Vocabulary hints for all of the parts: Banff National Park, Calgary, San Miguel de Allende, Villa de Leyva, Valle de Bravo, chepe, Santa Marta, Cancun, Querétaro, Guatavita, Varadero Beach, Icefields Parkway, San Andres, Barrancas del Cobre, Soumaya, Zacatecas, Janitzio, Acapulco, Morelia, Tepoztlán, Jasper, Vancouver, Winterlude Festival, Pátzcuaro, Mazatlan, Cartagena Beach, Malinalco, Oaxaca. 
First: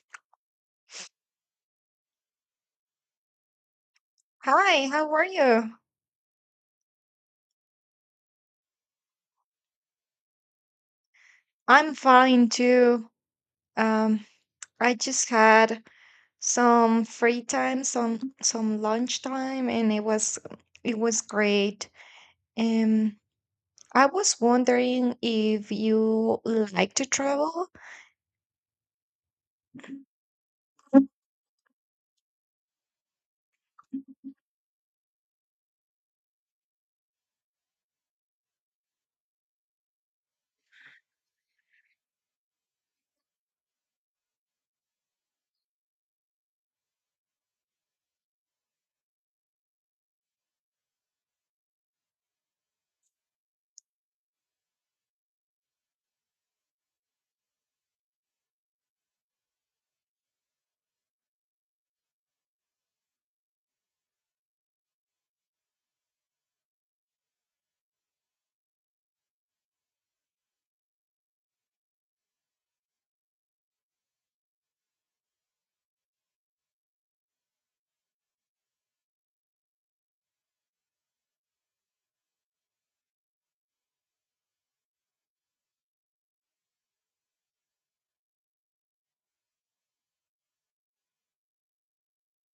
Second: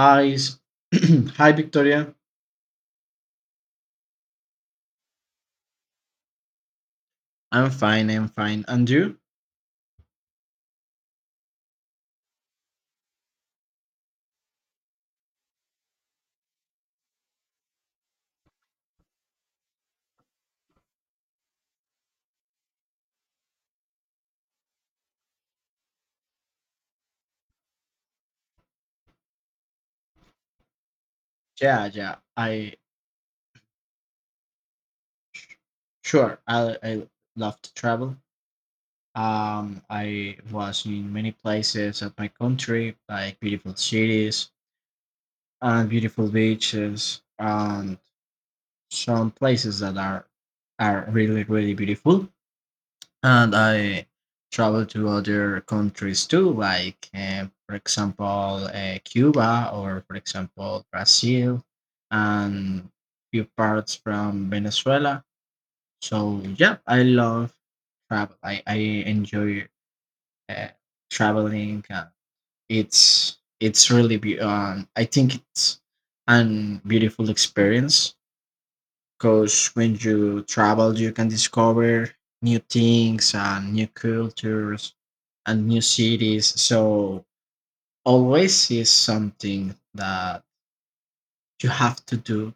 Hi, hi, Victoria. Hi, how are you? I'm fine. I'm fine. And you? I'm fine too. Um, I just had some free time, some lunch time, and it was great. Um, I was wondering if you like to travel. I Yeah, yeah. I sure. I love to travel. I was in many places of my country, like beautiful cities and beautiful beaches, and some places that are really really beautiful. And I travel to other countries too, like for example Cuba, or for example Brazil and few parts from Venezuela. So yeah, I love travel. I enjoy uh, traveling. I think it's an beautiful experience, because when you travel, you can discover new things and new cultures and new cities. So always is something that you have to do,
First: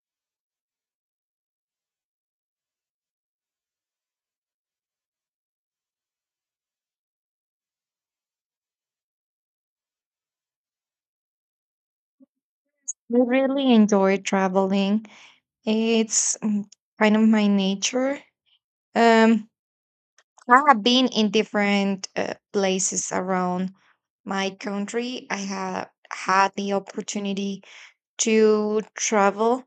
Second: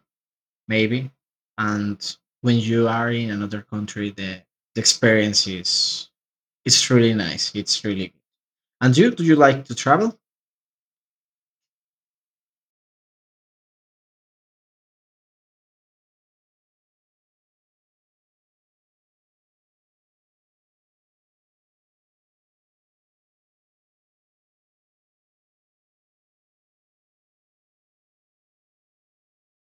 maybe. And when you are in another country, the experience is it's really nice. It's really good. And you, do you like to travel? really enjoy traveling. It's kind of my nature. Um, I have been in different places around my country. I have had the opportunity to travel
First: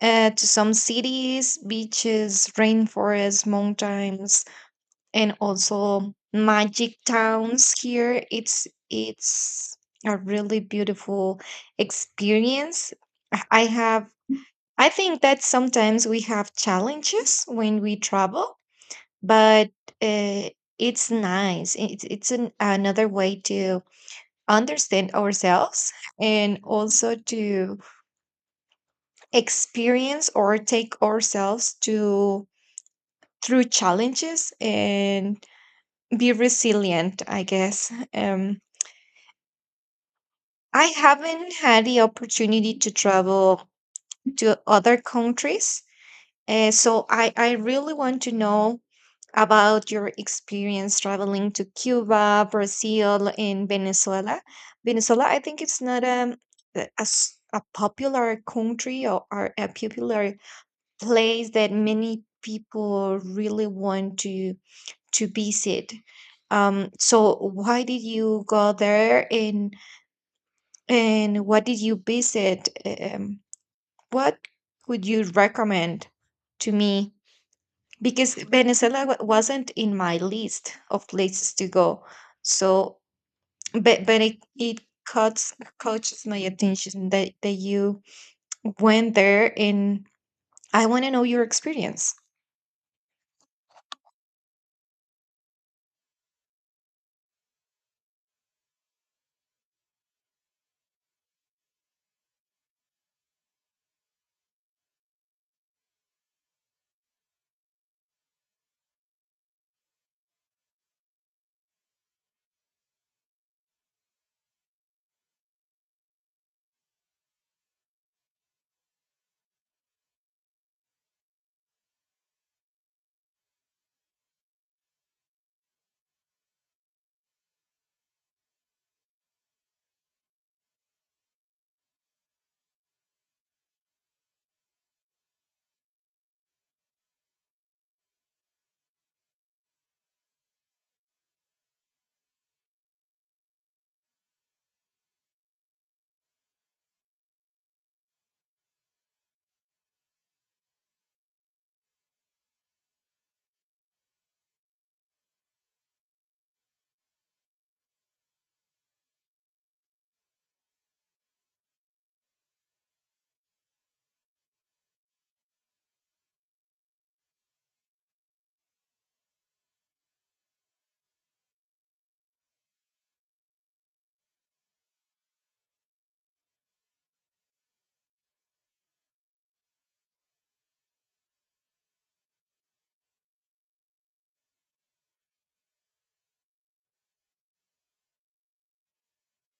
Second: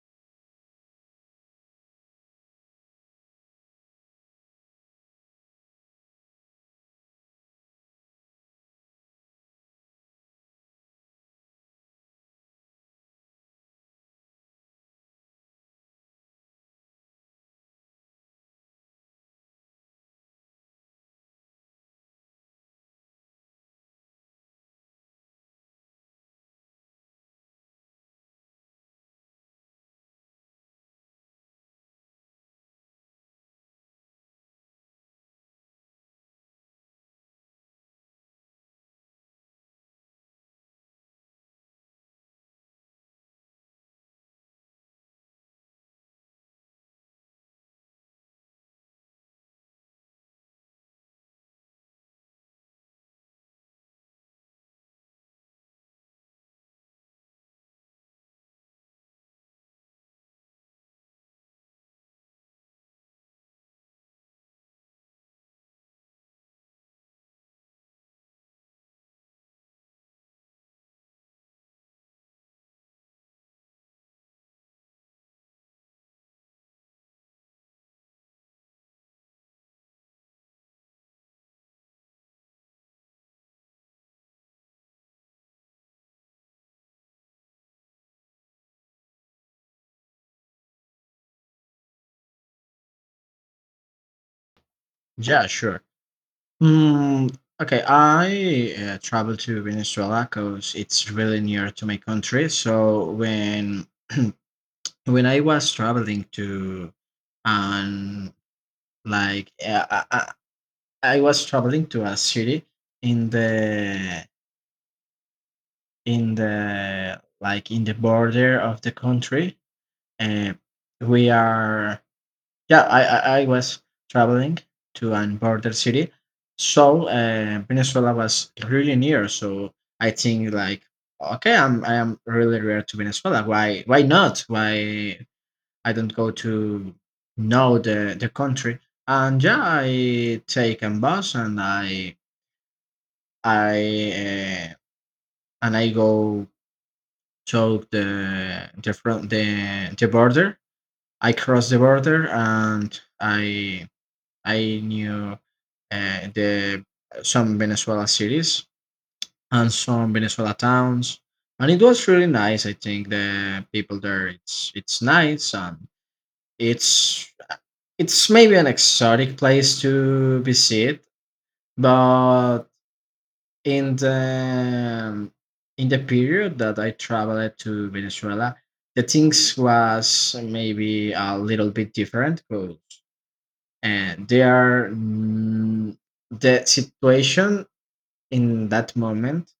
to some cities, beaches, rainforests, mountains, and also magic towns here. It's a really beautiful experience. I I have I think that sometimes we have challenges when we travel, but uh, it's nice. It's another way to understand ourselves and also to experience or take ourselves to through challenges and be resilient, I guess. I haven't had the opportunity to travel to other countries, so I really want to know about your experience traveling to Cuba, Brazil, and Venezuela. Venezuela, I think, it's not a popular country, or a popular place that many people really want to visit. So why did you go there, and what did you visit? What would you recommend to me? Because Venezuela wasn't in my list of places to go. So, but it cuts catches my attention that you went there, and I want to know your experience. Yeah, sure. Hmm. Okay, I travel to Venezuela because it's really near to my country. So when I was traveling to, and like I was traveling to a city in the in the border of the country, and we are yeah. I was traveling to an border city, so Venezuela was really near. So I think like, okay, I'm I am really near to Venezuela. Why not? Why I don't go to know the country? And yeah, I take a bus and I uh, I go to the border. I cross the border and I knew the some Venezuela cities and some Venezuela towns, and it was really nice. I think the people there, it's nice, and it's it's maybe an exotic place to visit. But in the period that I traveled to Venezuela, the things was maybe a little bit different, but and they are the situation in that moment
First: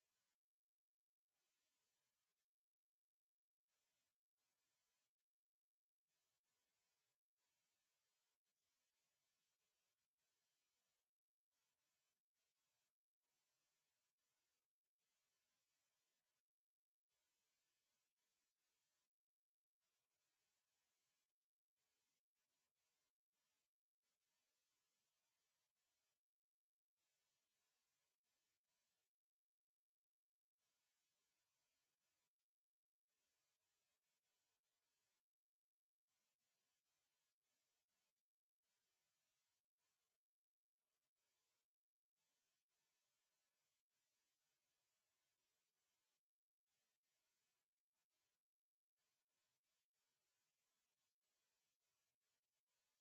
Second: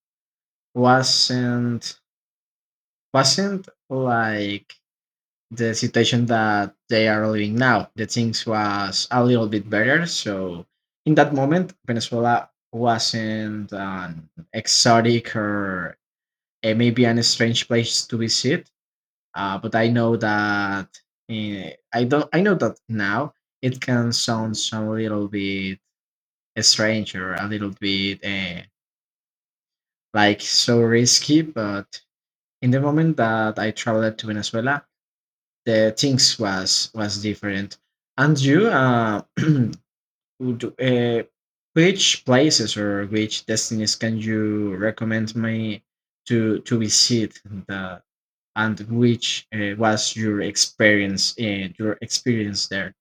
wasn't wasn't like the situation that they are living now. The things was a little bit better, so in that moment, Venezuela wasn't an exotic or it may be an strange place to visit. But I know that eh, I don't. I know that now it can sound some little bit strange or a little bit like so risky. But in the moment that I traveled to Venezuela, the things was different. And you, would, which places or which destinies can you recommend me to visit? And which was your experience, in your experience there?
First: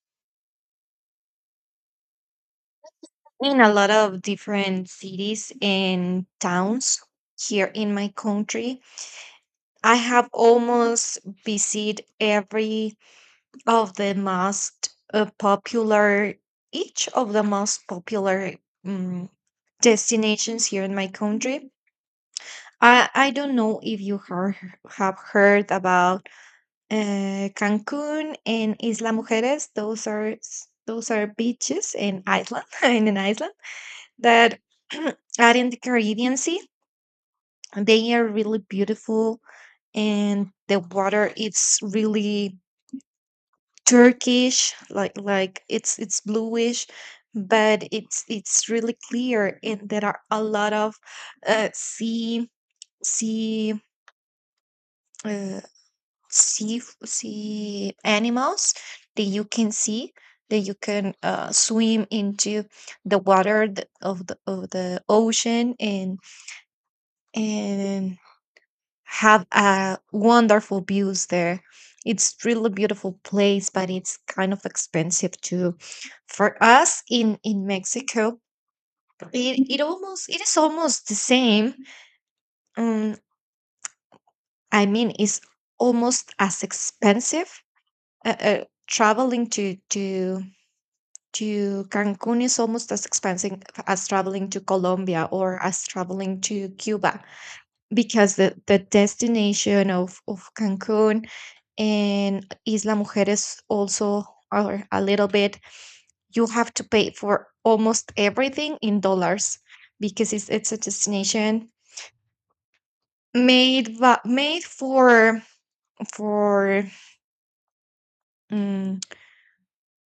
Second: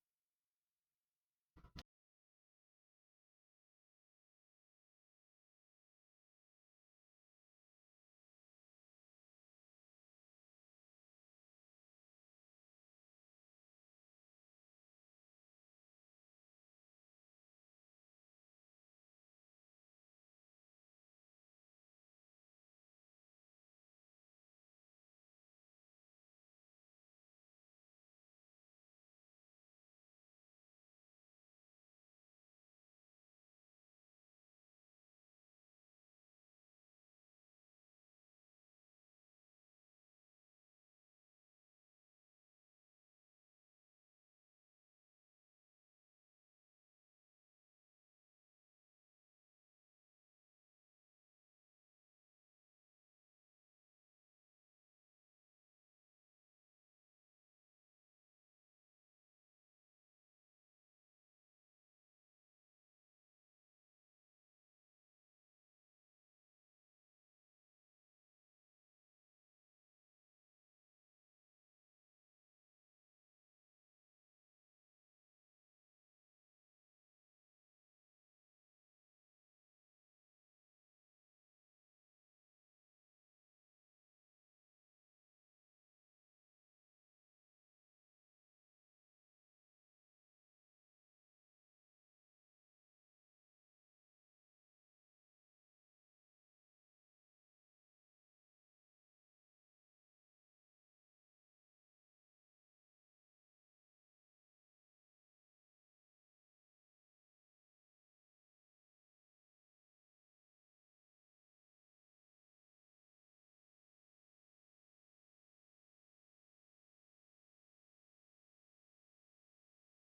In a lot of different cities and towns here in my country, I have almost visited every of the most popular, each of the most popular um, destinations here in my country. I don't know if you heard, have heard about Cancun and Isla Mujeres. Those are beaches in Iceland in an island that are in the Caribbean Sea. They are really beautiful, and the water, it's really turkish, like it's bluish, but it's really clear, and there are a lot of uh, sea sea uh, sea animals that you can see, that you can swim into the water of the ocean and and have wonderful views there. It's really beautiful place, but it's kind of expensive too. For us in Mexico, it is almost the same. Um, I mean, it's almost as expensive. Traveling to Cancun is almost as expensive as traveling to Colombia or as traveling to Cuba, because the destination of Cancun and Isla Mujeres also are a little bit. You have to pay for almost everything in dollars, because it's a destination made for for mm,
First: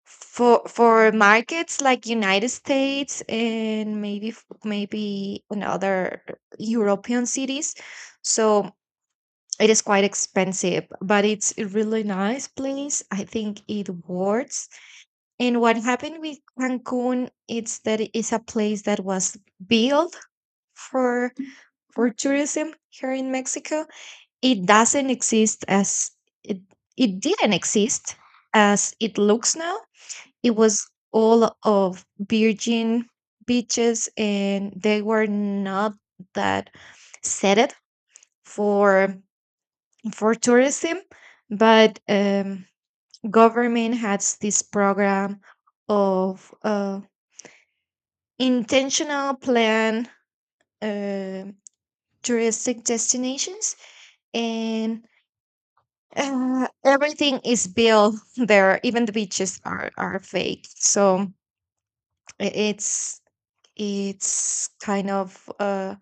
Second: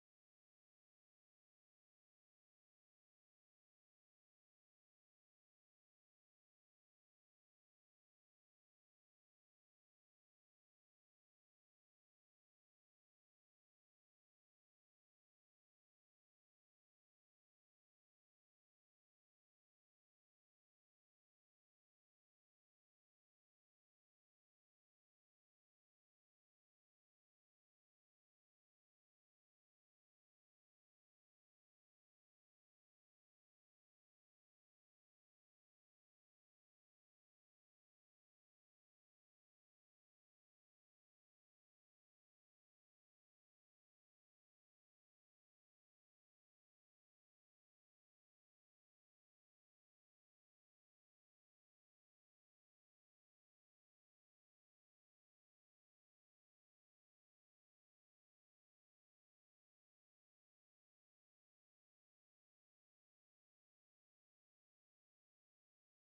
for markets like United States and maybe maybe in other European cities. So it is quite expensive, but it's a really nice place. I think it works. And what happened with Cancun, it's that it is a place that was built for tourism here in Mexico. It doesn't exist as it, didn't exist as it looks now. It was all of virgin beaches, and they were not that set it for tourism, but government has this program of intentional plan uh, touristic destinations, and everything is built there. Even the beaches are fake, so i- it's it's kind of.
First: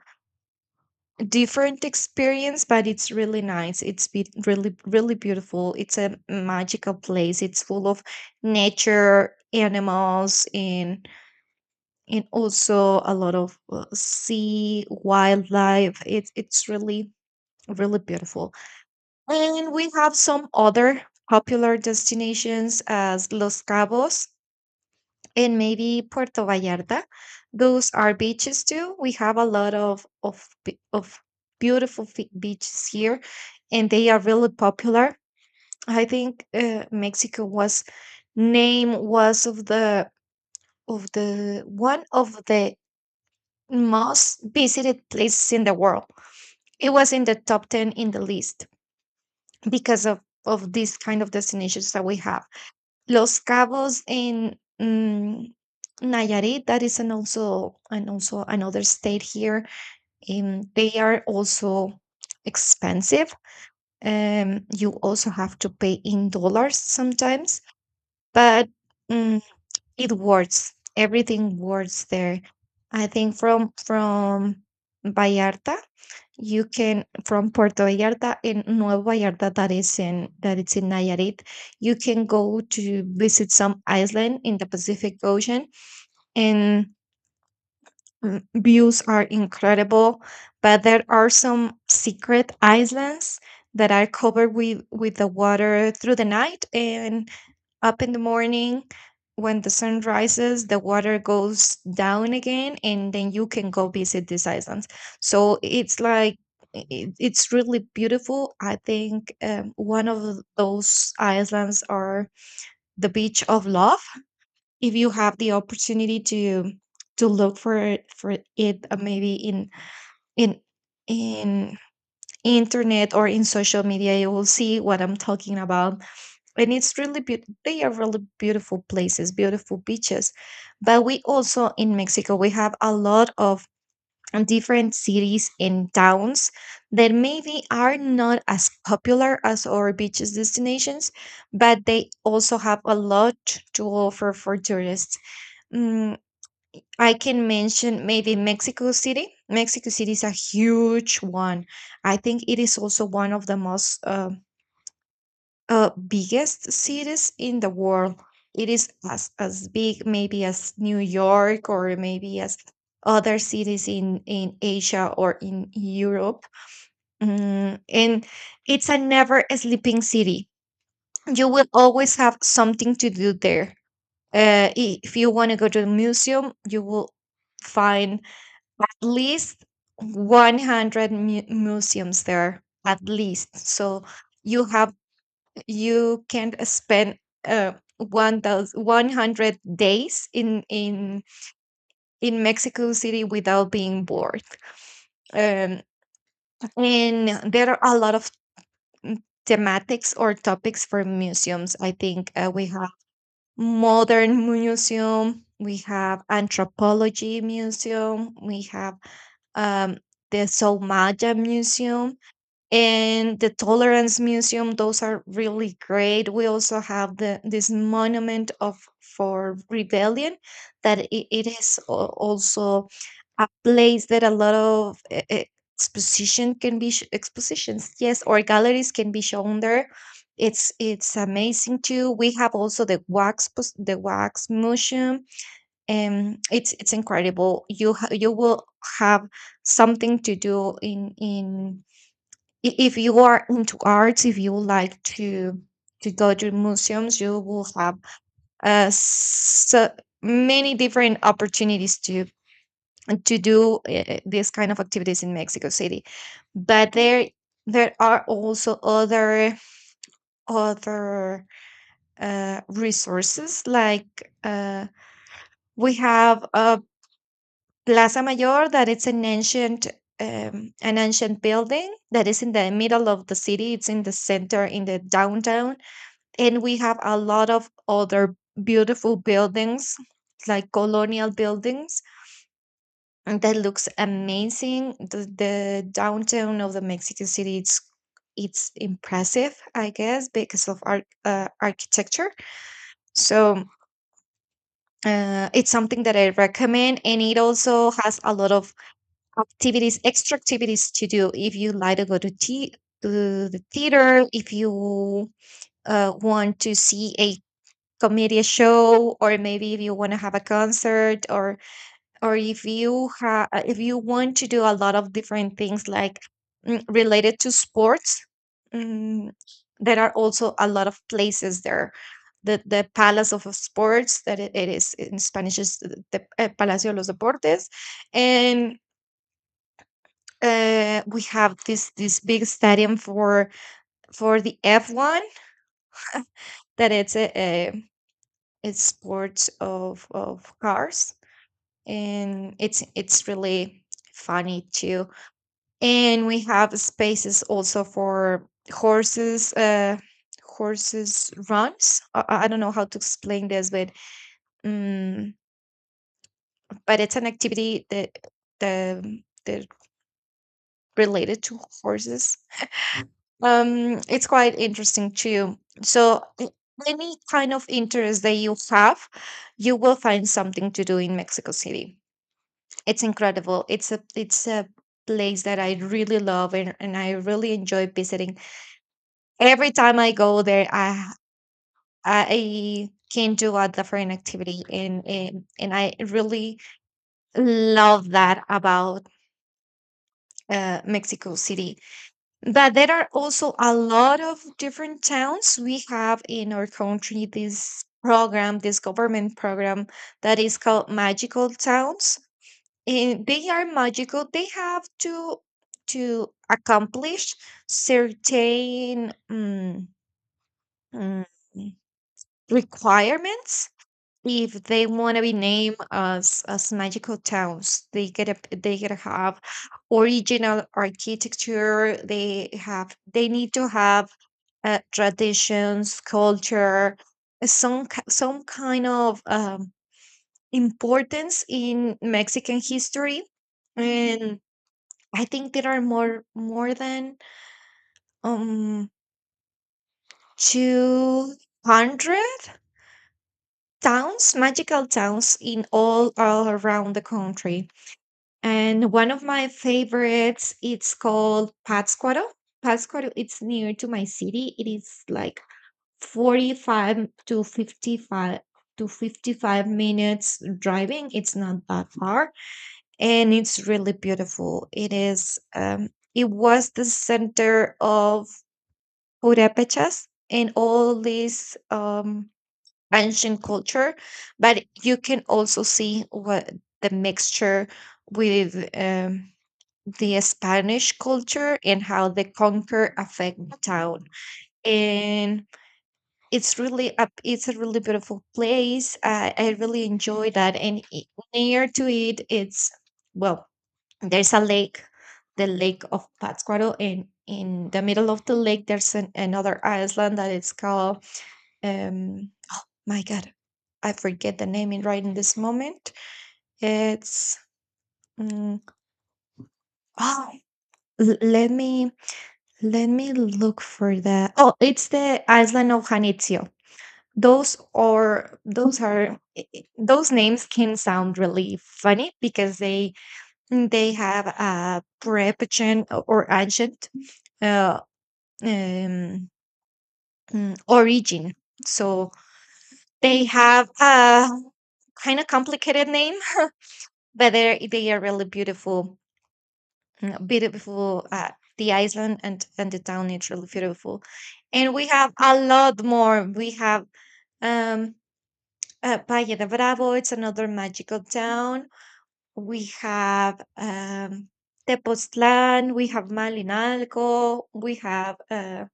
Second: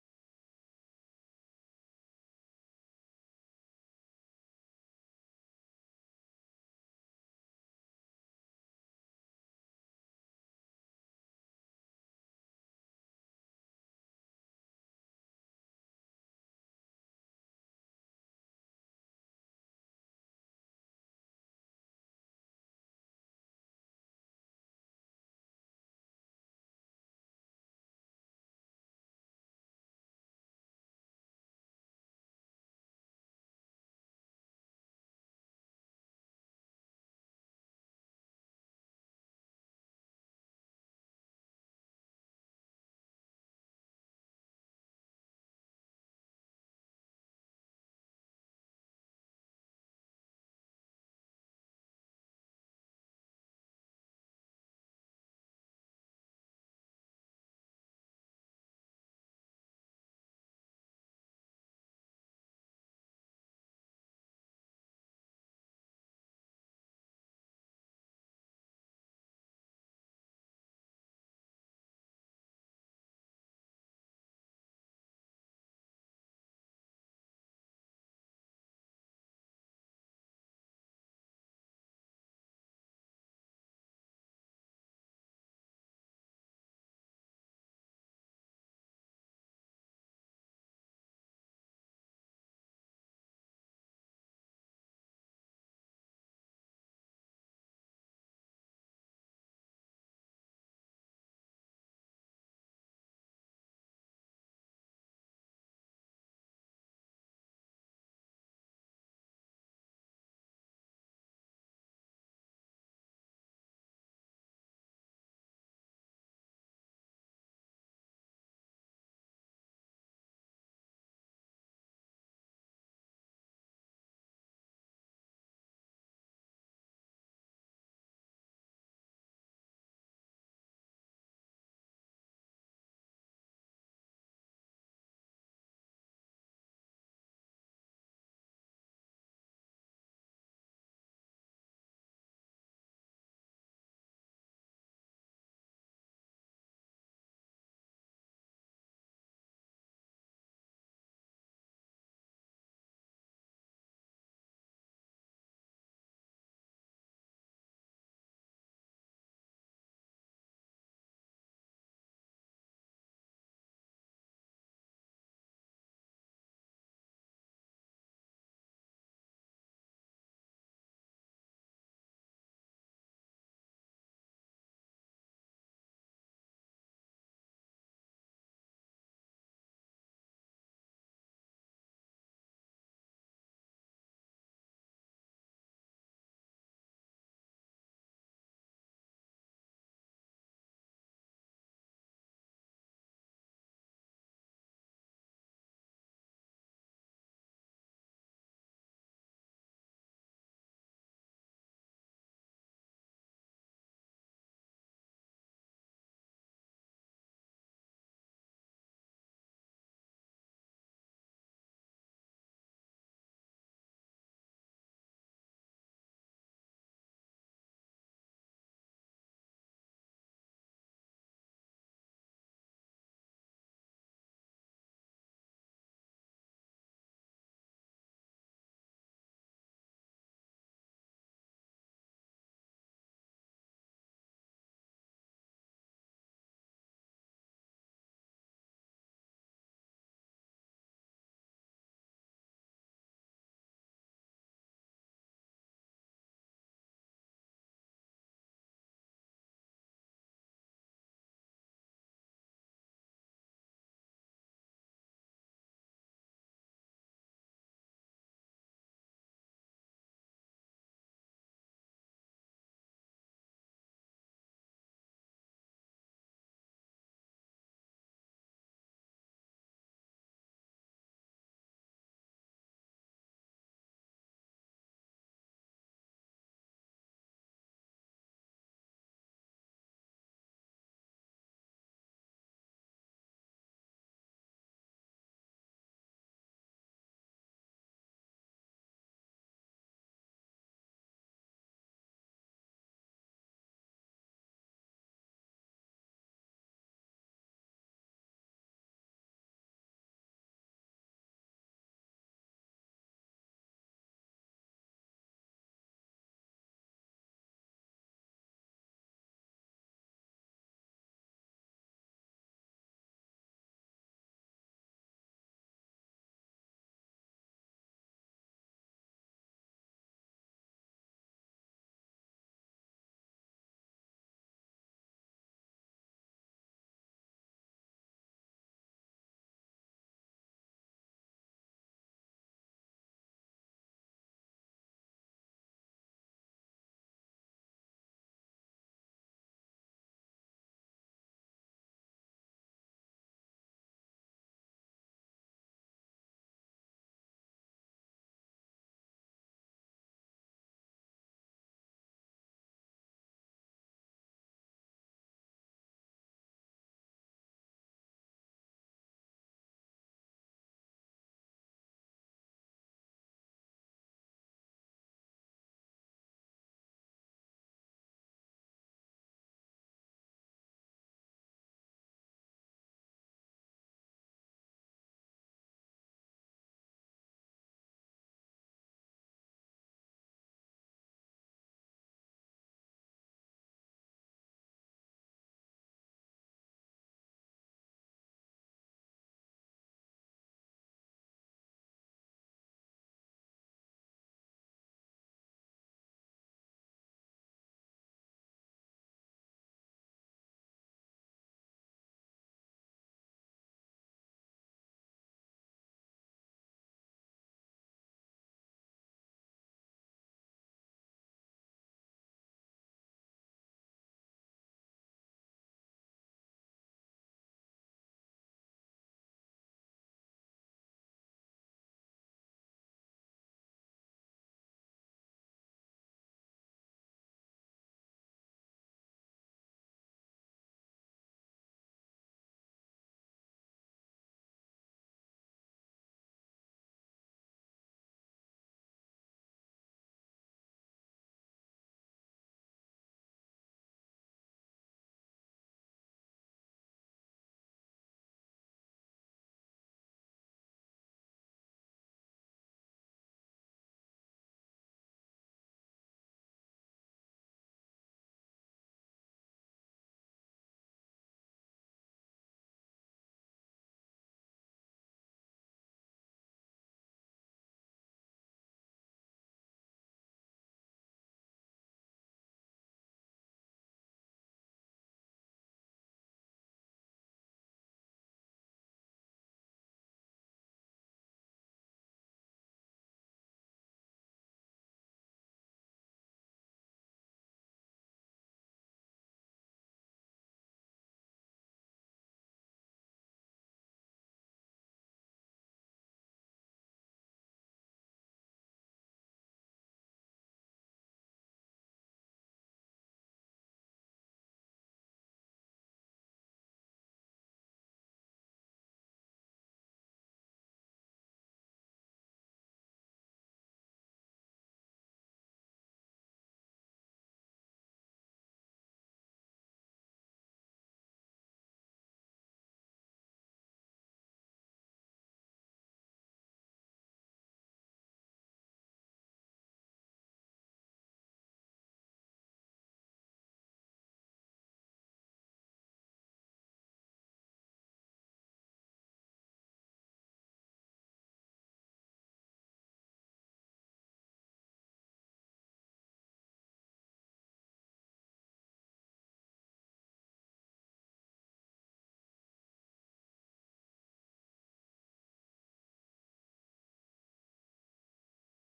Different experience, but it's really nice. It's really really beautiful. It's a magical place. It's full of nature, animals, and also a lot of sea wildlife. It's really really beautiful, and we have some other popular destinations as Los Cabos and maybe Puerto Vallarta. Those are beaches too. We have a lot of beaches here, and they are really popular. I think Mexico was name was of the one of the most visited places in the world. It was in the top ten in the list because of these kind of destinations that we have. Los Cabos in Nayarit, that is an also and also another state here. They are also expensive. You also have to pay in dollars sometimes, but mm, it works. Everything works there. I think Vallarta, from Puerto Vallarta and Nuevo Vallarta, that is in that it's in Nayarit, you can go to visit some island in the Pacific Ocean, and views are incredible. But there are some secret islands that are covered with the water through the night, and up in the morning, when the sun rises, the water goes down again, and then you can go visit these islands. So it's like it's really beautiful, I think. One of those islands are the beach of love. If you have the opportunity to look for it, maybe in in in internet or in social media, you will see what I'm talking about, and it's really beautiful. They are really beautiful places, beautiful beaches. But we also, in Mexico, we have a lot of different cities and towns that maybe are not as popular as our beaches destinations, but they also have a lot to offer for tourists. Mm, I can mention maybe Mexico City. Mexico City is a huge one. I think it is also one of the most biggest cities in the world. It is as big maybe as New York, or maybe as other cities in Asia or in Europe. And it's a never sleeping city. You will always have something to do there. If you want to go to the museum, you will find at least 100 museums there, at least. So you have you can spend 1,100 days in Mexico City without being bored. Um, and there are a lot of mm, thematics or topics for museums. I think we have modern museum, we have anthropology museum, we have um, the Soumaya Museum, and the tolerance museum. Those are really great. We also have the this monument of for rebellion, that it is also a place that a lot of expositions, yes, or galleries can be shown there. It's amazing too. We have also the wax museum, and it's incredible. You will have something to do in if you are into arts, if you like to go to museums, you will have so many different opportunities to do these kind of activities in Mexico City. But there are also other resources like we have Plaza Mayor, that it's an ancient building that is in the middle of the city. It's in the center, in the downtown, and we have a lot of other beautiful buildings, like colonial buildings, and that looks amazing. The downtown of the Mexico City, it's impressive, I guess, because of art, architecture. So it's something that I recommend, and it also has a lot of activities extra activities to do. If you like to go to the theater, if you want to see a comedy show, or maybe if you want to have a concert, or if you have if you want to do a lot of different things like related to sports. mm, there are also a lot of places there. The palace of sports, that it is in spanish is the palacio de los deportes, and we have this big stadium for the F1, that it's a it's sports of cars, and it's really funny too. And we have spaces also for horses uh horses runs. I don't know how to explain this, um but it's an activity that the that related to horses. It's quite interesting too. So any kind of interest that you have, you will find something to do in Mexico City. It's incredible. It's a place that I really love, and I really enjoy visiting. Every time I go there, I can do a different activity, and and I really love that about Mexico City. But there are also a lot of different towns. We have in our country this government program that is called magical towns. And they are magical. They have to accomplish certain mm, requirements if they want to be named as magical towns. They get to have original architecture. They need to have traditions, culture, some some kind of importance in Mexican history and. I think there are more than um 200 towns, magical towns in all around the country. And one of my favorites, it's called Pátzcuaro. Pátzcuaro, it's near to my city. It is like 45 to 55 minutes driving. It's not that far, and it's really beautiful. It is it was the center of Purépechas and all this ancient culture, but you can also see what the mixture with the Spanish culture and how the conquer affect the town. And it's a really beautiful place. I really enjoy that, and near to it, it's, well, there's a lake, the lake of Pátzcuaro, and in the middle of the lake there's another island that is called, um my god, I forget the name in right in this moment. It's, mm, oh, let me, let me look for that. Oh, it's the island of Janitzio. Those are those are i- i- those names can sound really funny because they have a preposition or ancient uh, um, origin. So they have a kind of complicated name, but they are really beautiful, beautiful. The island and the town is really beautiful, and we have a lot more. We have um, Valle de Bravo. It's another magical town. We have Tepoztlán. We have Malinalco. We have uh.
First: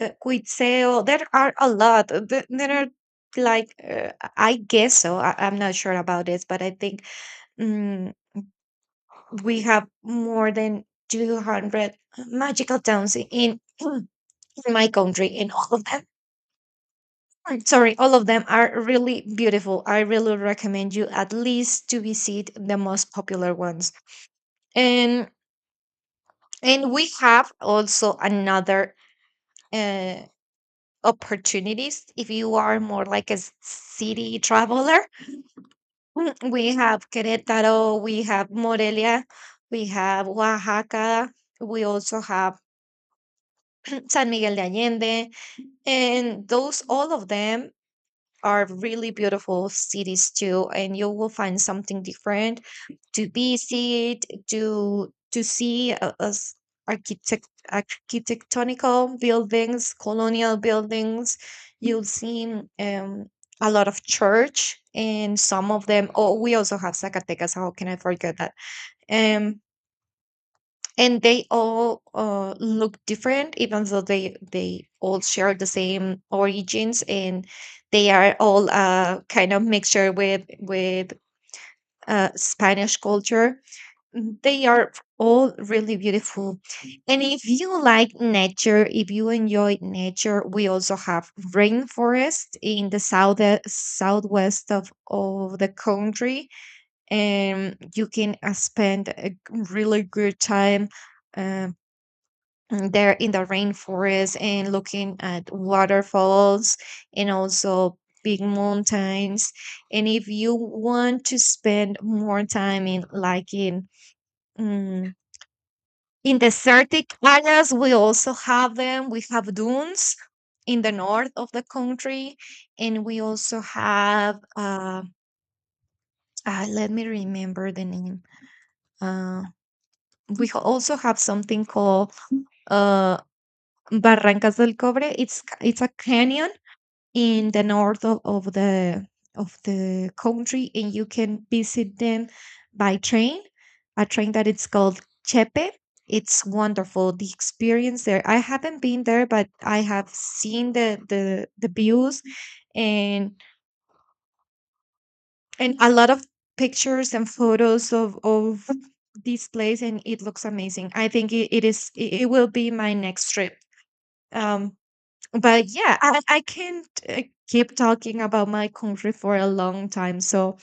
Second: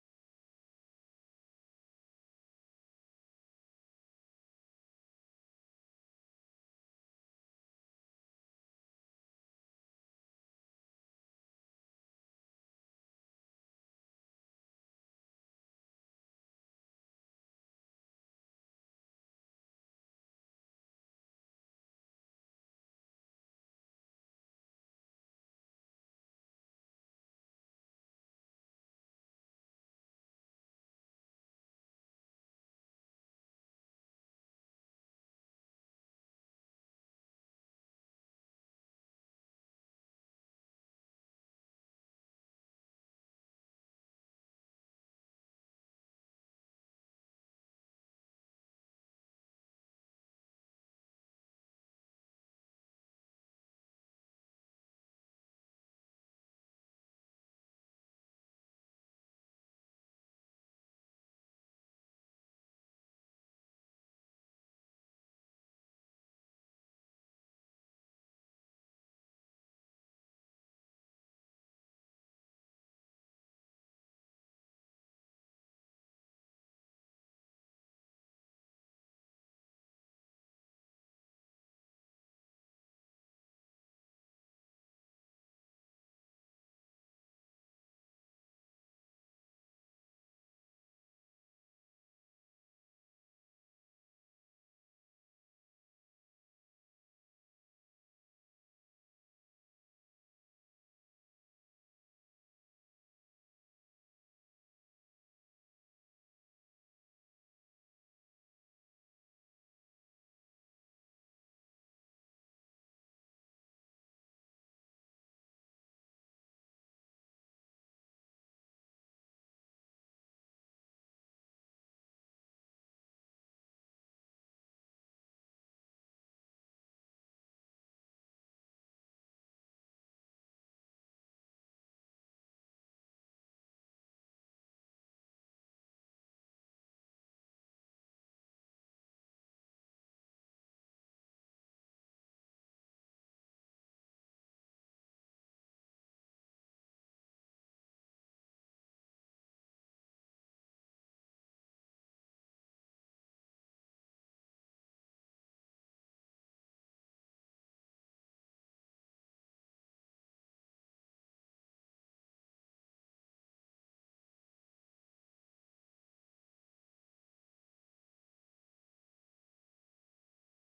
Uh, quick sale. There are a lot. There are like I guess so. I'm not sure about this, but I think mm, we have more than 200 magical towns in in my country, and all of them. I'm sorry, all of them are really beautiful. I really recommend you at least to visit the most popular ones. And and we have also another. Uh, Opportunities if you are more like a city traveler. We have Querétaro, we have Morelia, we have Oaxaca, we also have, San Miguel de Allende, and those, all of them are really beautiful cities too, and you will find something different to visit, to see as architectonical buildings, colonial buildings. You'll see um, a lot of church, and some of them. Oh, we also have Zacatecas. How can I forget that? Um, and they all look different even though they all share the same origins, and they are all kind of mixture with spanish culture. They are all really beautiful. And if you like nature, if you enjoy nature, we also have rainforest in the south, southwest of the country, and you can spend a really good time um, there in the rainforest, and looking at waterfalls and also big mountains. And if you want to spend more time in, like, in mm, in desertic areas, we also have them. We have dunes in the north of the country, and we also have let me remember the name. Uh, we also have something called uh, Barrancas del Cobre. It's a canyon in the north of the, of the country, and you can visit them by train, a train that it's called chepe. It's wonderful, the experience there. I haven't been there, but I have seen the views, and and a lot of pictures and photos of this place, and it looks amazing. I think it is, it will be my next trip. um but yeah, I can't keep talking about my country for a long time. So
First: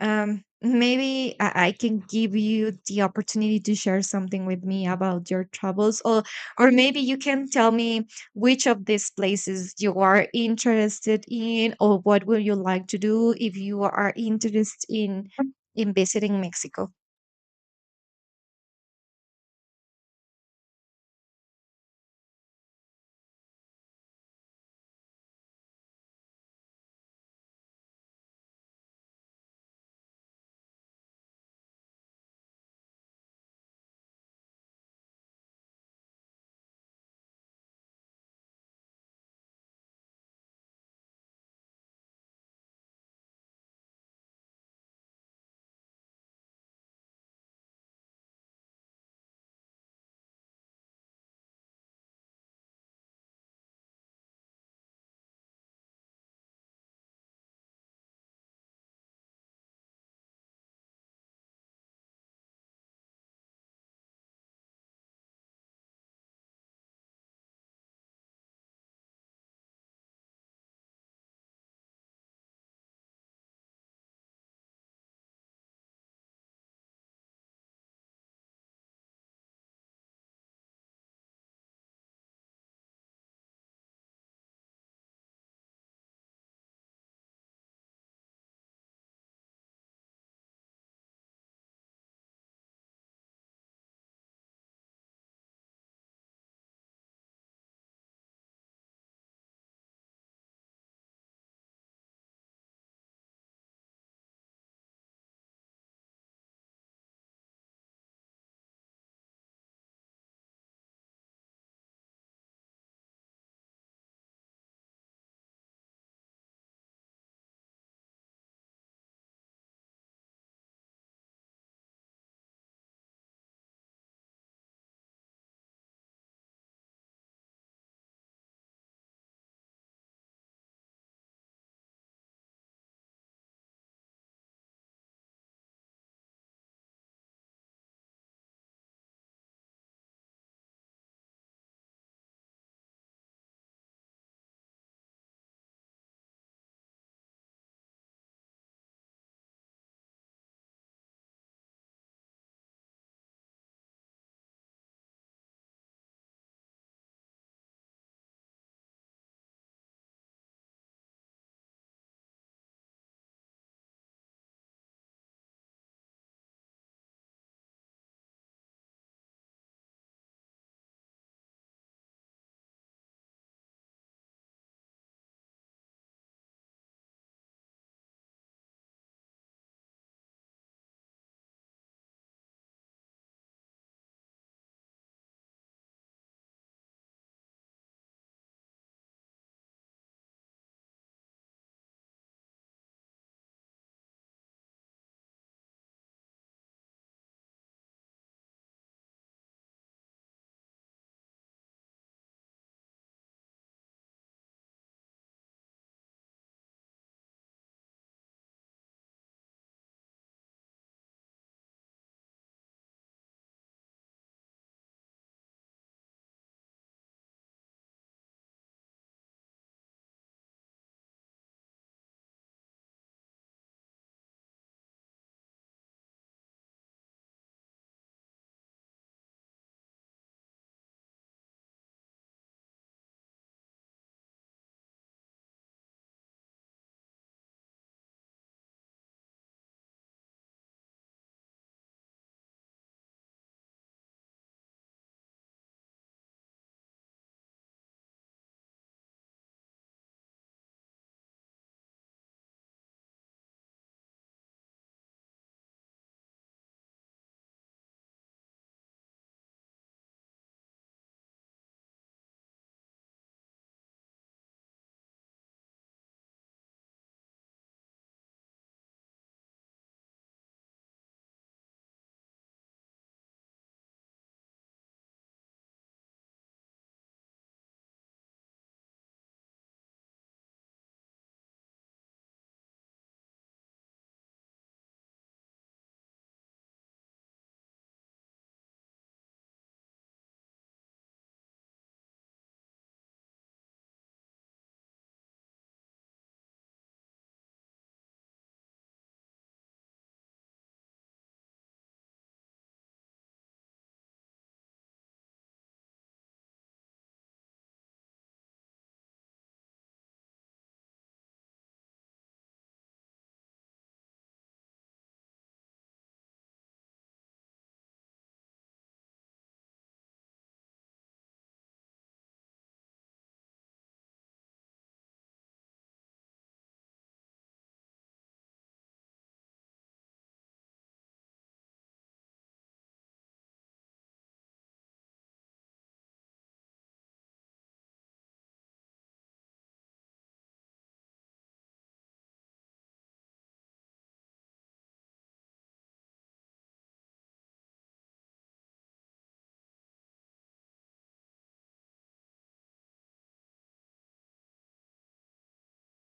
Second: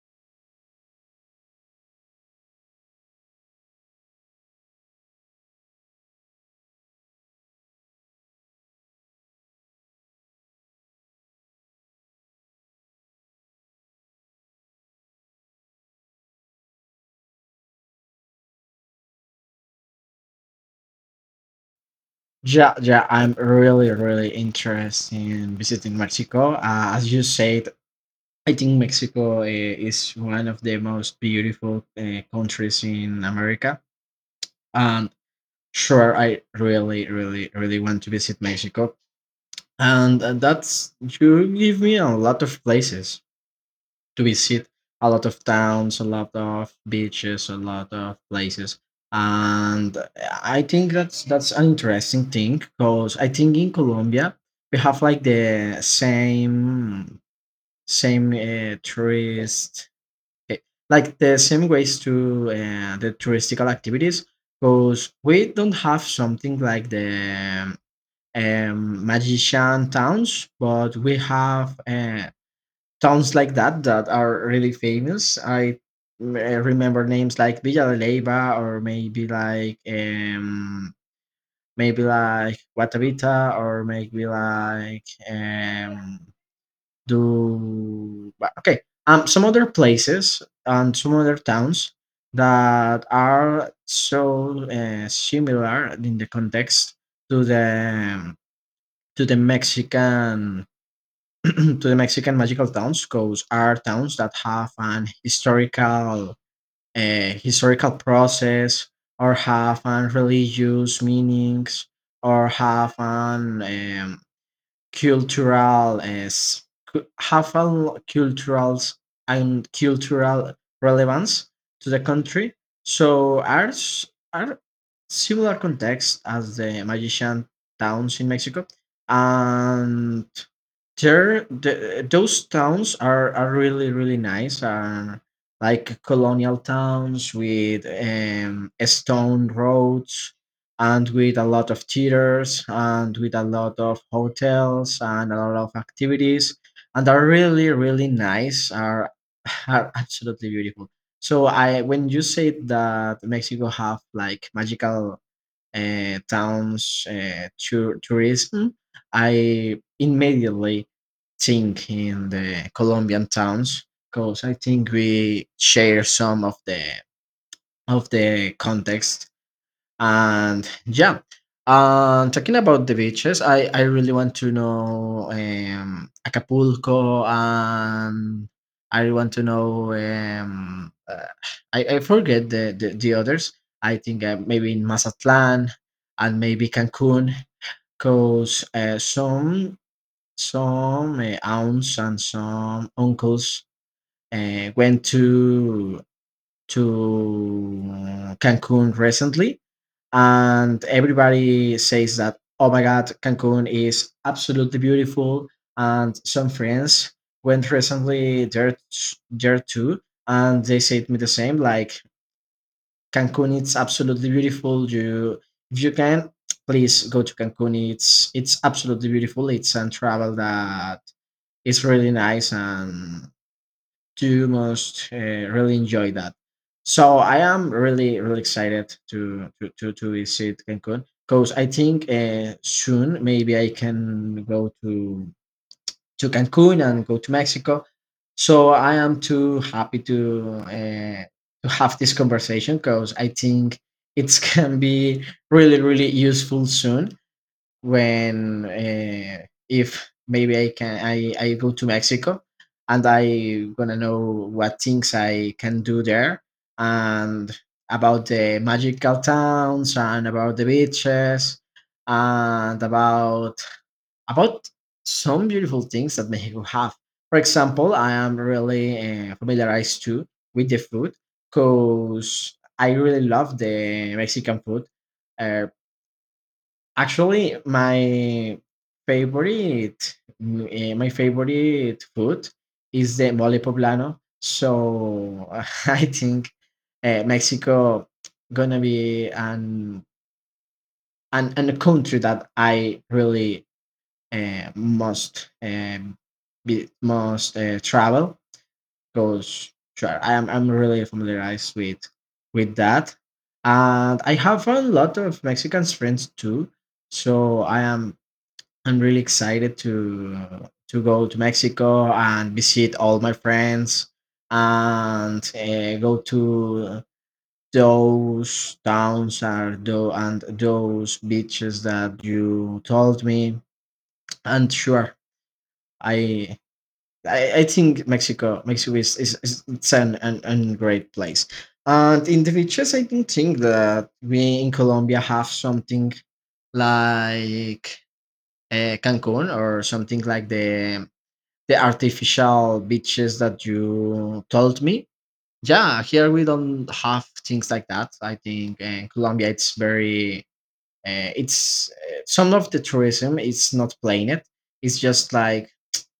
maybe I can give you the opportunity to share something with me about your travels, or maybe you can tell me which of these places you are interested in, or what would you like to do if you are interested in visiting Mexico. Yeah, yeah, I'm really really interested in visiting Mexico. As you said, I think Mexico is one of the most beautiful countries in America, and sure, I really really really want to visit Mexico. And that's, you give me a lot of places to visit, a lot of towns, a lot of beaches, a lot of places. And I think that's an interesting thing, because I think in Colombia we have like the same tourist eh, like the same ways to the touristical activities, because we don't have something like the magician towns. But we have towns like that that are really famous. I remember names like Villa de Leyva, or maybe like Guatavita, or maybe like okay, some other places and some other towns that are so similar in the context to the Mexican to the Mexican magical towns, because are towns that have an historical historical process, or have an religious meanings, or have an cultural as have a lo- cultural, and cultural relevance to the country. So are similar context as the magician towns in Mexico. And those towns are really really nice. Like colonial towns with stone roads, and with a lot of theaters and with a lot of hotels and a lot of activities, and are really really nice. Are are absolutely beautiful. So I, when you say that Mexico have like magical towns, tourism, I immediately think in the Colombian towns, because I think we share some of the context. And yeah, talking about the beaches, I really want to know Acapulco, and I want to know, I forget the others. I think maybe in Mazatlan, and maybe Cancun, because some aunts and some uncles went to to Cancun recently, and everybody says that, oh my god, Cancun is absolutely beautiful. And some friends went recently there too, and they said me the same, like, Cancun, it's absolutely beautiful. You, if you can, please go to Cancun. It's absolutely beautiful. It's a travel that is really nice, and you must really enjoy that. So I am really really excited to to visit Cancun, because I think soon maybe I can go to Cancun and go to Mexico. So I am too happy to have this conversation, because I think it can be really really useful soon, when if maybe I go to Mexico, and I gonna know what things I can do there, and about the magical towns, and about the beaches, and about some beautiful things that Mexico have. For example, I am really familiarized too with the food, because I really love the Mexican food. eh, Actually, favorite my favorite food is the mole poblano. So I think Mexico gonna be an a country that I really uh, must um, must travel, because sure, I'm really familiarized with that, and I have a lot of Mexican friends too. So I'm really excited to go to Mexico and visit all my friends, and go to those towns, and those beaches that you told me. And sure, I I think Mexico is, it's an great place. And in the beaches, I don't think that we in Colombia have something like Cancun, or something like the artificial beaches that you told me. Yeah, here we don't have things like that. I think in Colombia it's very, it's some of the tourism is not playing it. It's just like,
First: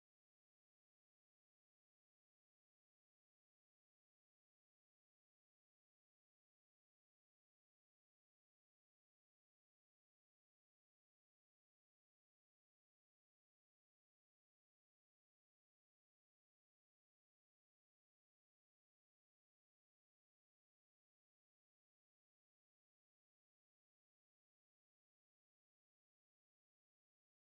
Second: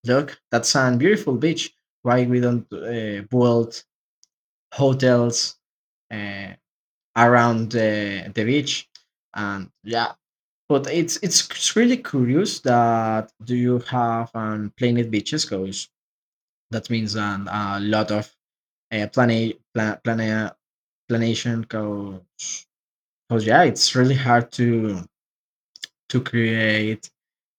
look, that's a beautiful beach. Why we don't build hotels uh, around the beach? And yeah, but really curious that, do you have planet beaches? 'Cause that means a lot of plane, planation. Because yeah, it's really hard to create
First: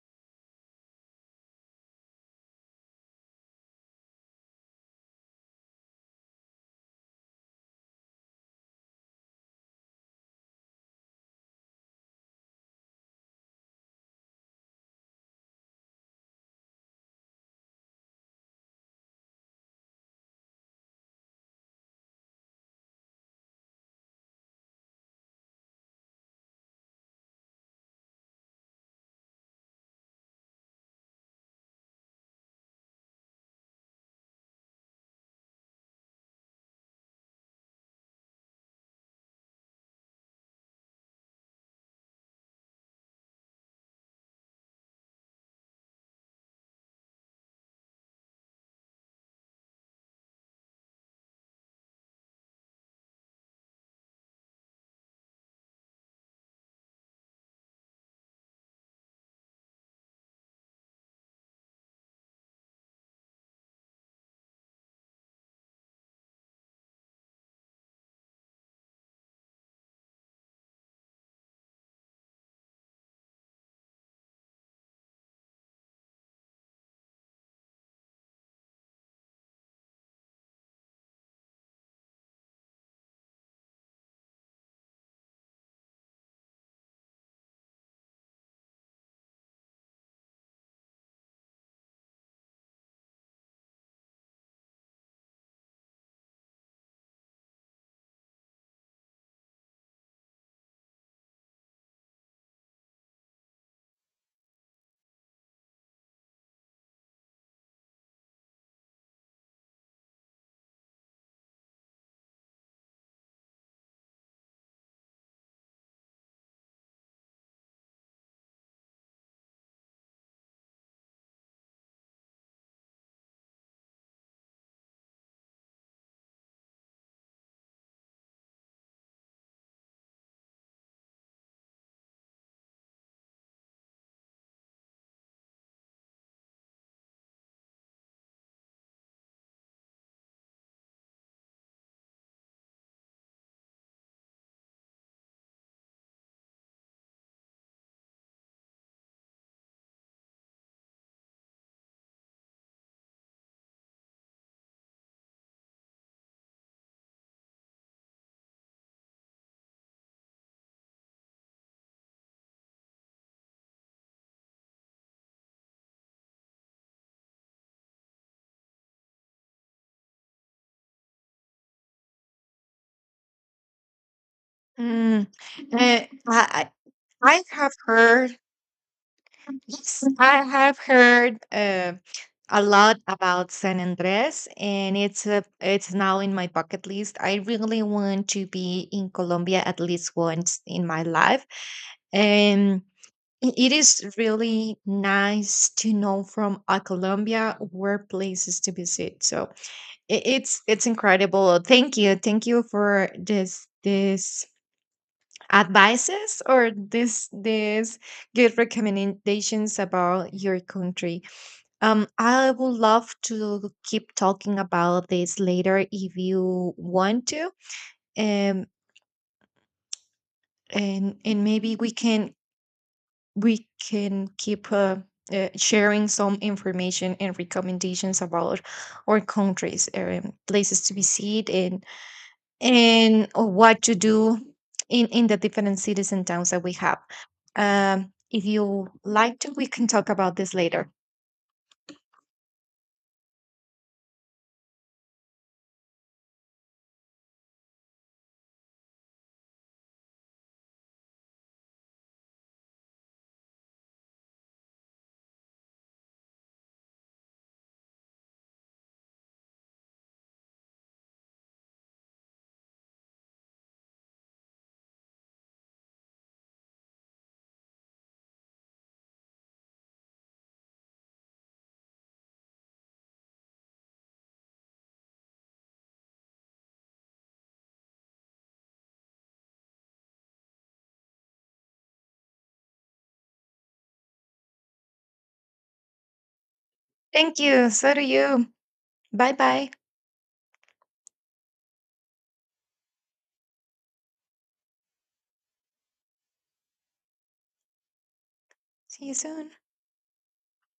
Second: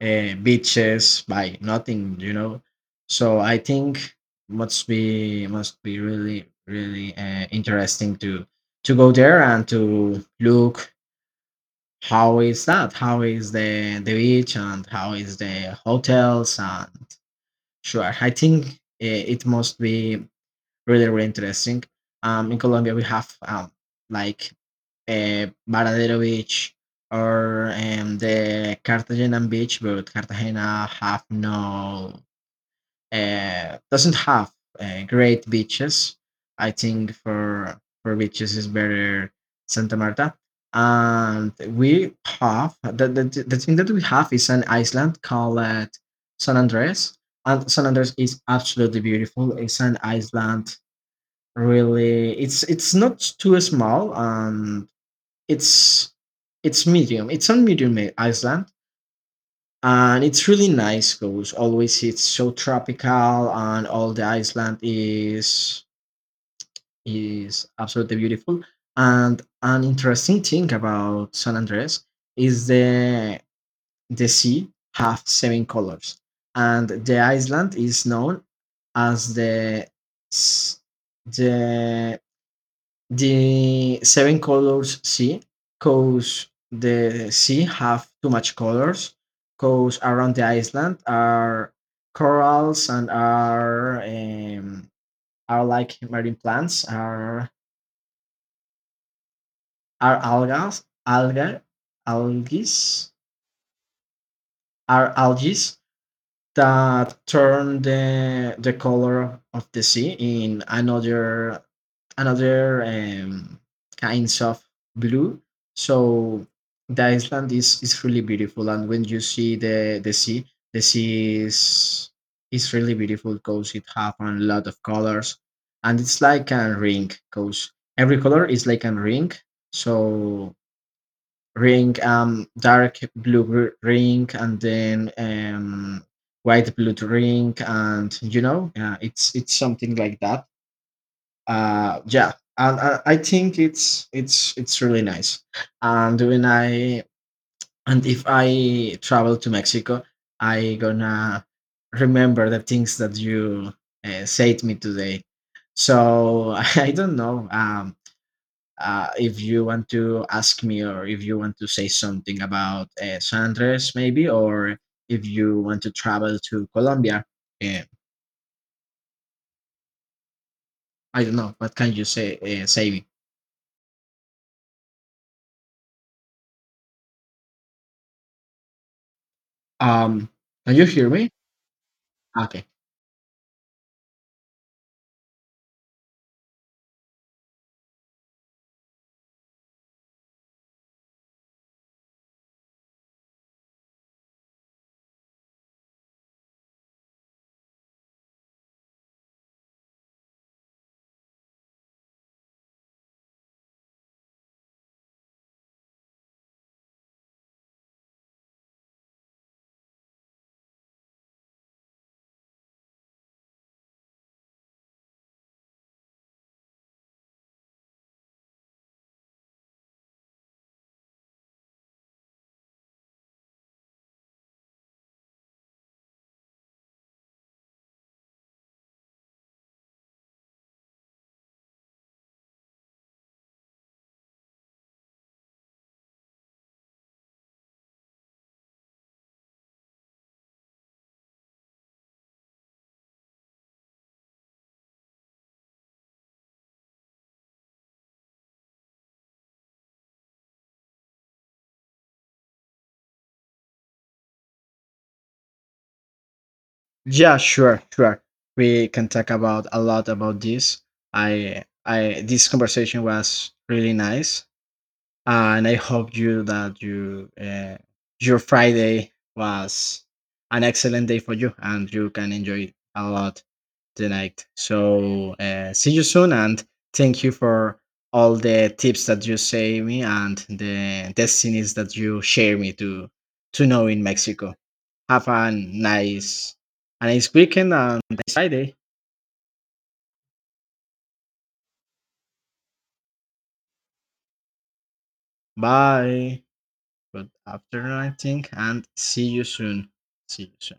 beaches by nothing, you know. So I think must be, must be really really interesting to go there and to look how is that, how is the beach, and how is the hotels. And sure, I think it must be really really interesting. In Colombia we have like Varadero Beach, or the Cartagena Beach. But Cartagena have no doesn't have great beaches. I think for beaches is better Santa Marta. And we have the thing that we have is an island called San Andres. And San Andres is absolutely beautiful. It's an island, really, it's not too small, and it's it's medium, it's on medium island, and it's really nice, because always it's so tropical, and all the Iceland is absolutely beautiful. And an interesting thing about San Andres is the sea have seven colors, and the Iceland is known as the s- the the Seven Colors Sea, 'cause the sea have too much colors, 'cause around the island are corals, and are like marine plants, are are algas, alga, algae, are algae, that turn the color of the sea in another another um, kinds of blue. So the island is really beautiful, and when you see the sea, the sea is really beautiful, because it have a lot of colors, and it's like a ring, because every color is like a ring. So ring, dark blue ring, and then white blue ring, and you know, it's something like that. Yeah. And I think it's really nice. And when I and if I travel to Mexico, I gonna remember the things that you said me today. So I don't know. If you want to ask me, or if you want to say something about San Andres, maybe, or if you want to travel to Colombia. Uh, I don't know. What can you say, say? Mm, uh, I I I have heard. Yes, Um, I can have you hear me? heard a Okay. lot about San Andres, and it's now in my bucket list. I really want to be in Colombia at least once in my life, and it is really nice to know from a Colombia where places to visit. So it's incredible. Thank you for this advices or this good recommendations about your country. I would love to keep talking about this later if you want to. um and maybe we can keep sharing some information and recommendations about our countries, places to visit, and or what to do in the different cities and towns that we have. If you like to, we can talk about this later. Yeah, sure, sure. We can talk about a lot about this. This conversation was really nice. And I hope you that you your Friday was an excellent day for you, and you can enjoy it a lot tonight. So see you soon, and thank you for all the tips that you say me, and the destinies that you share me to know in Mexico. Have a nice Thank you. weekend So and do nice you. Friday. Bye bye. Bye. Good afternoon, I think, and See you see you soon. soon. See you soon.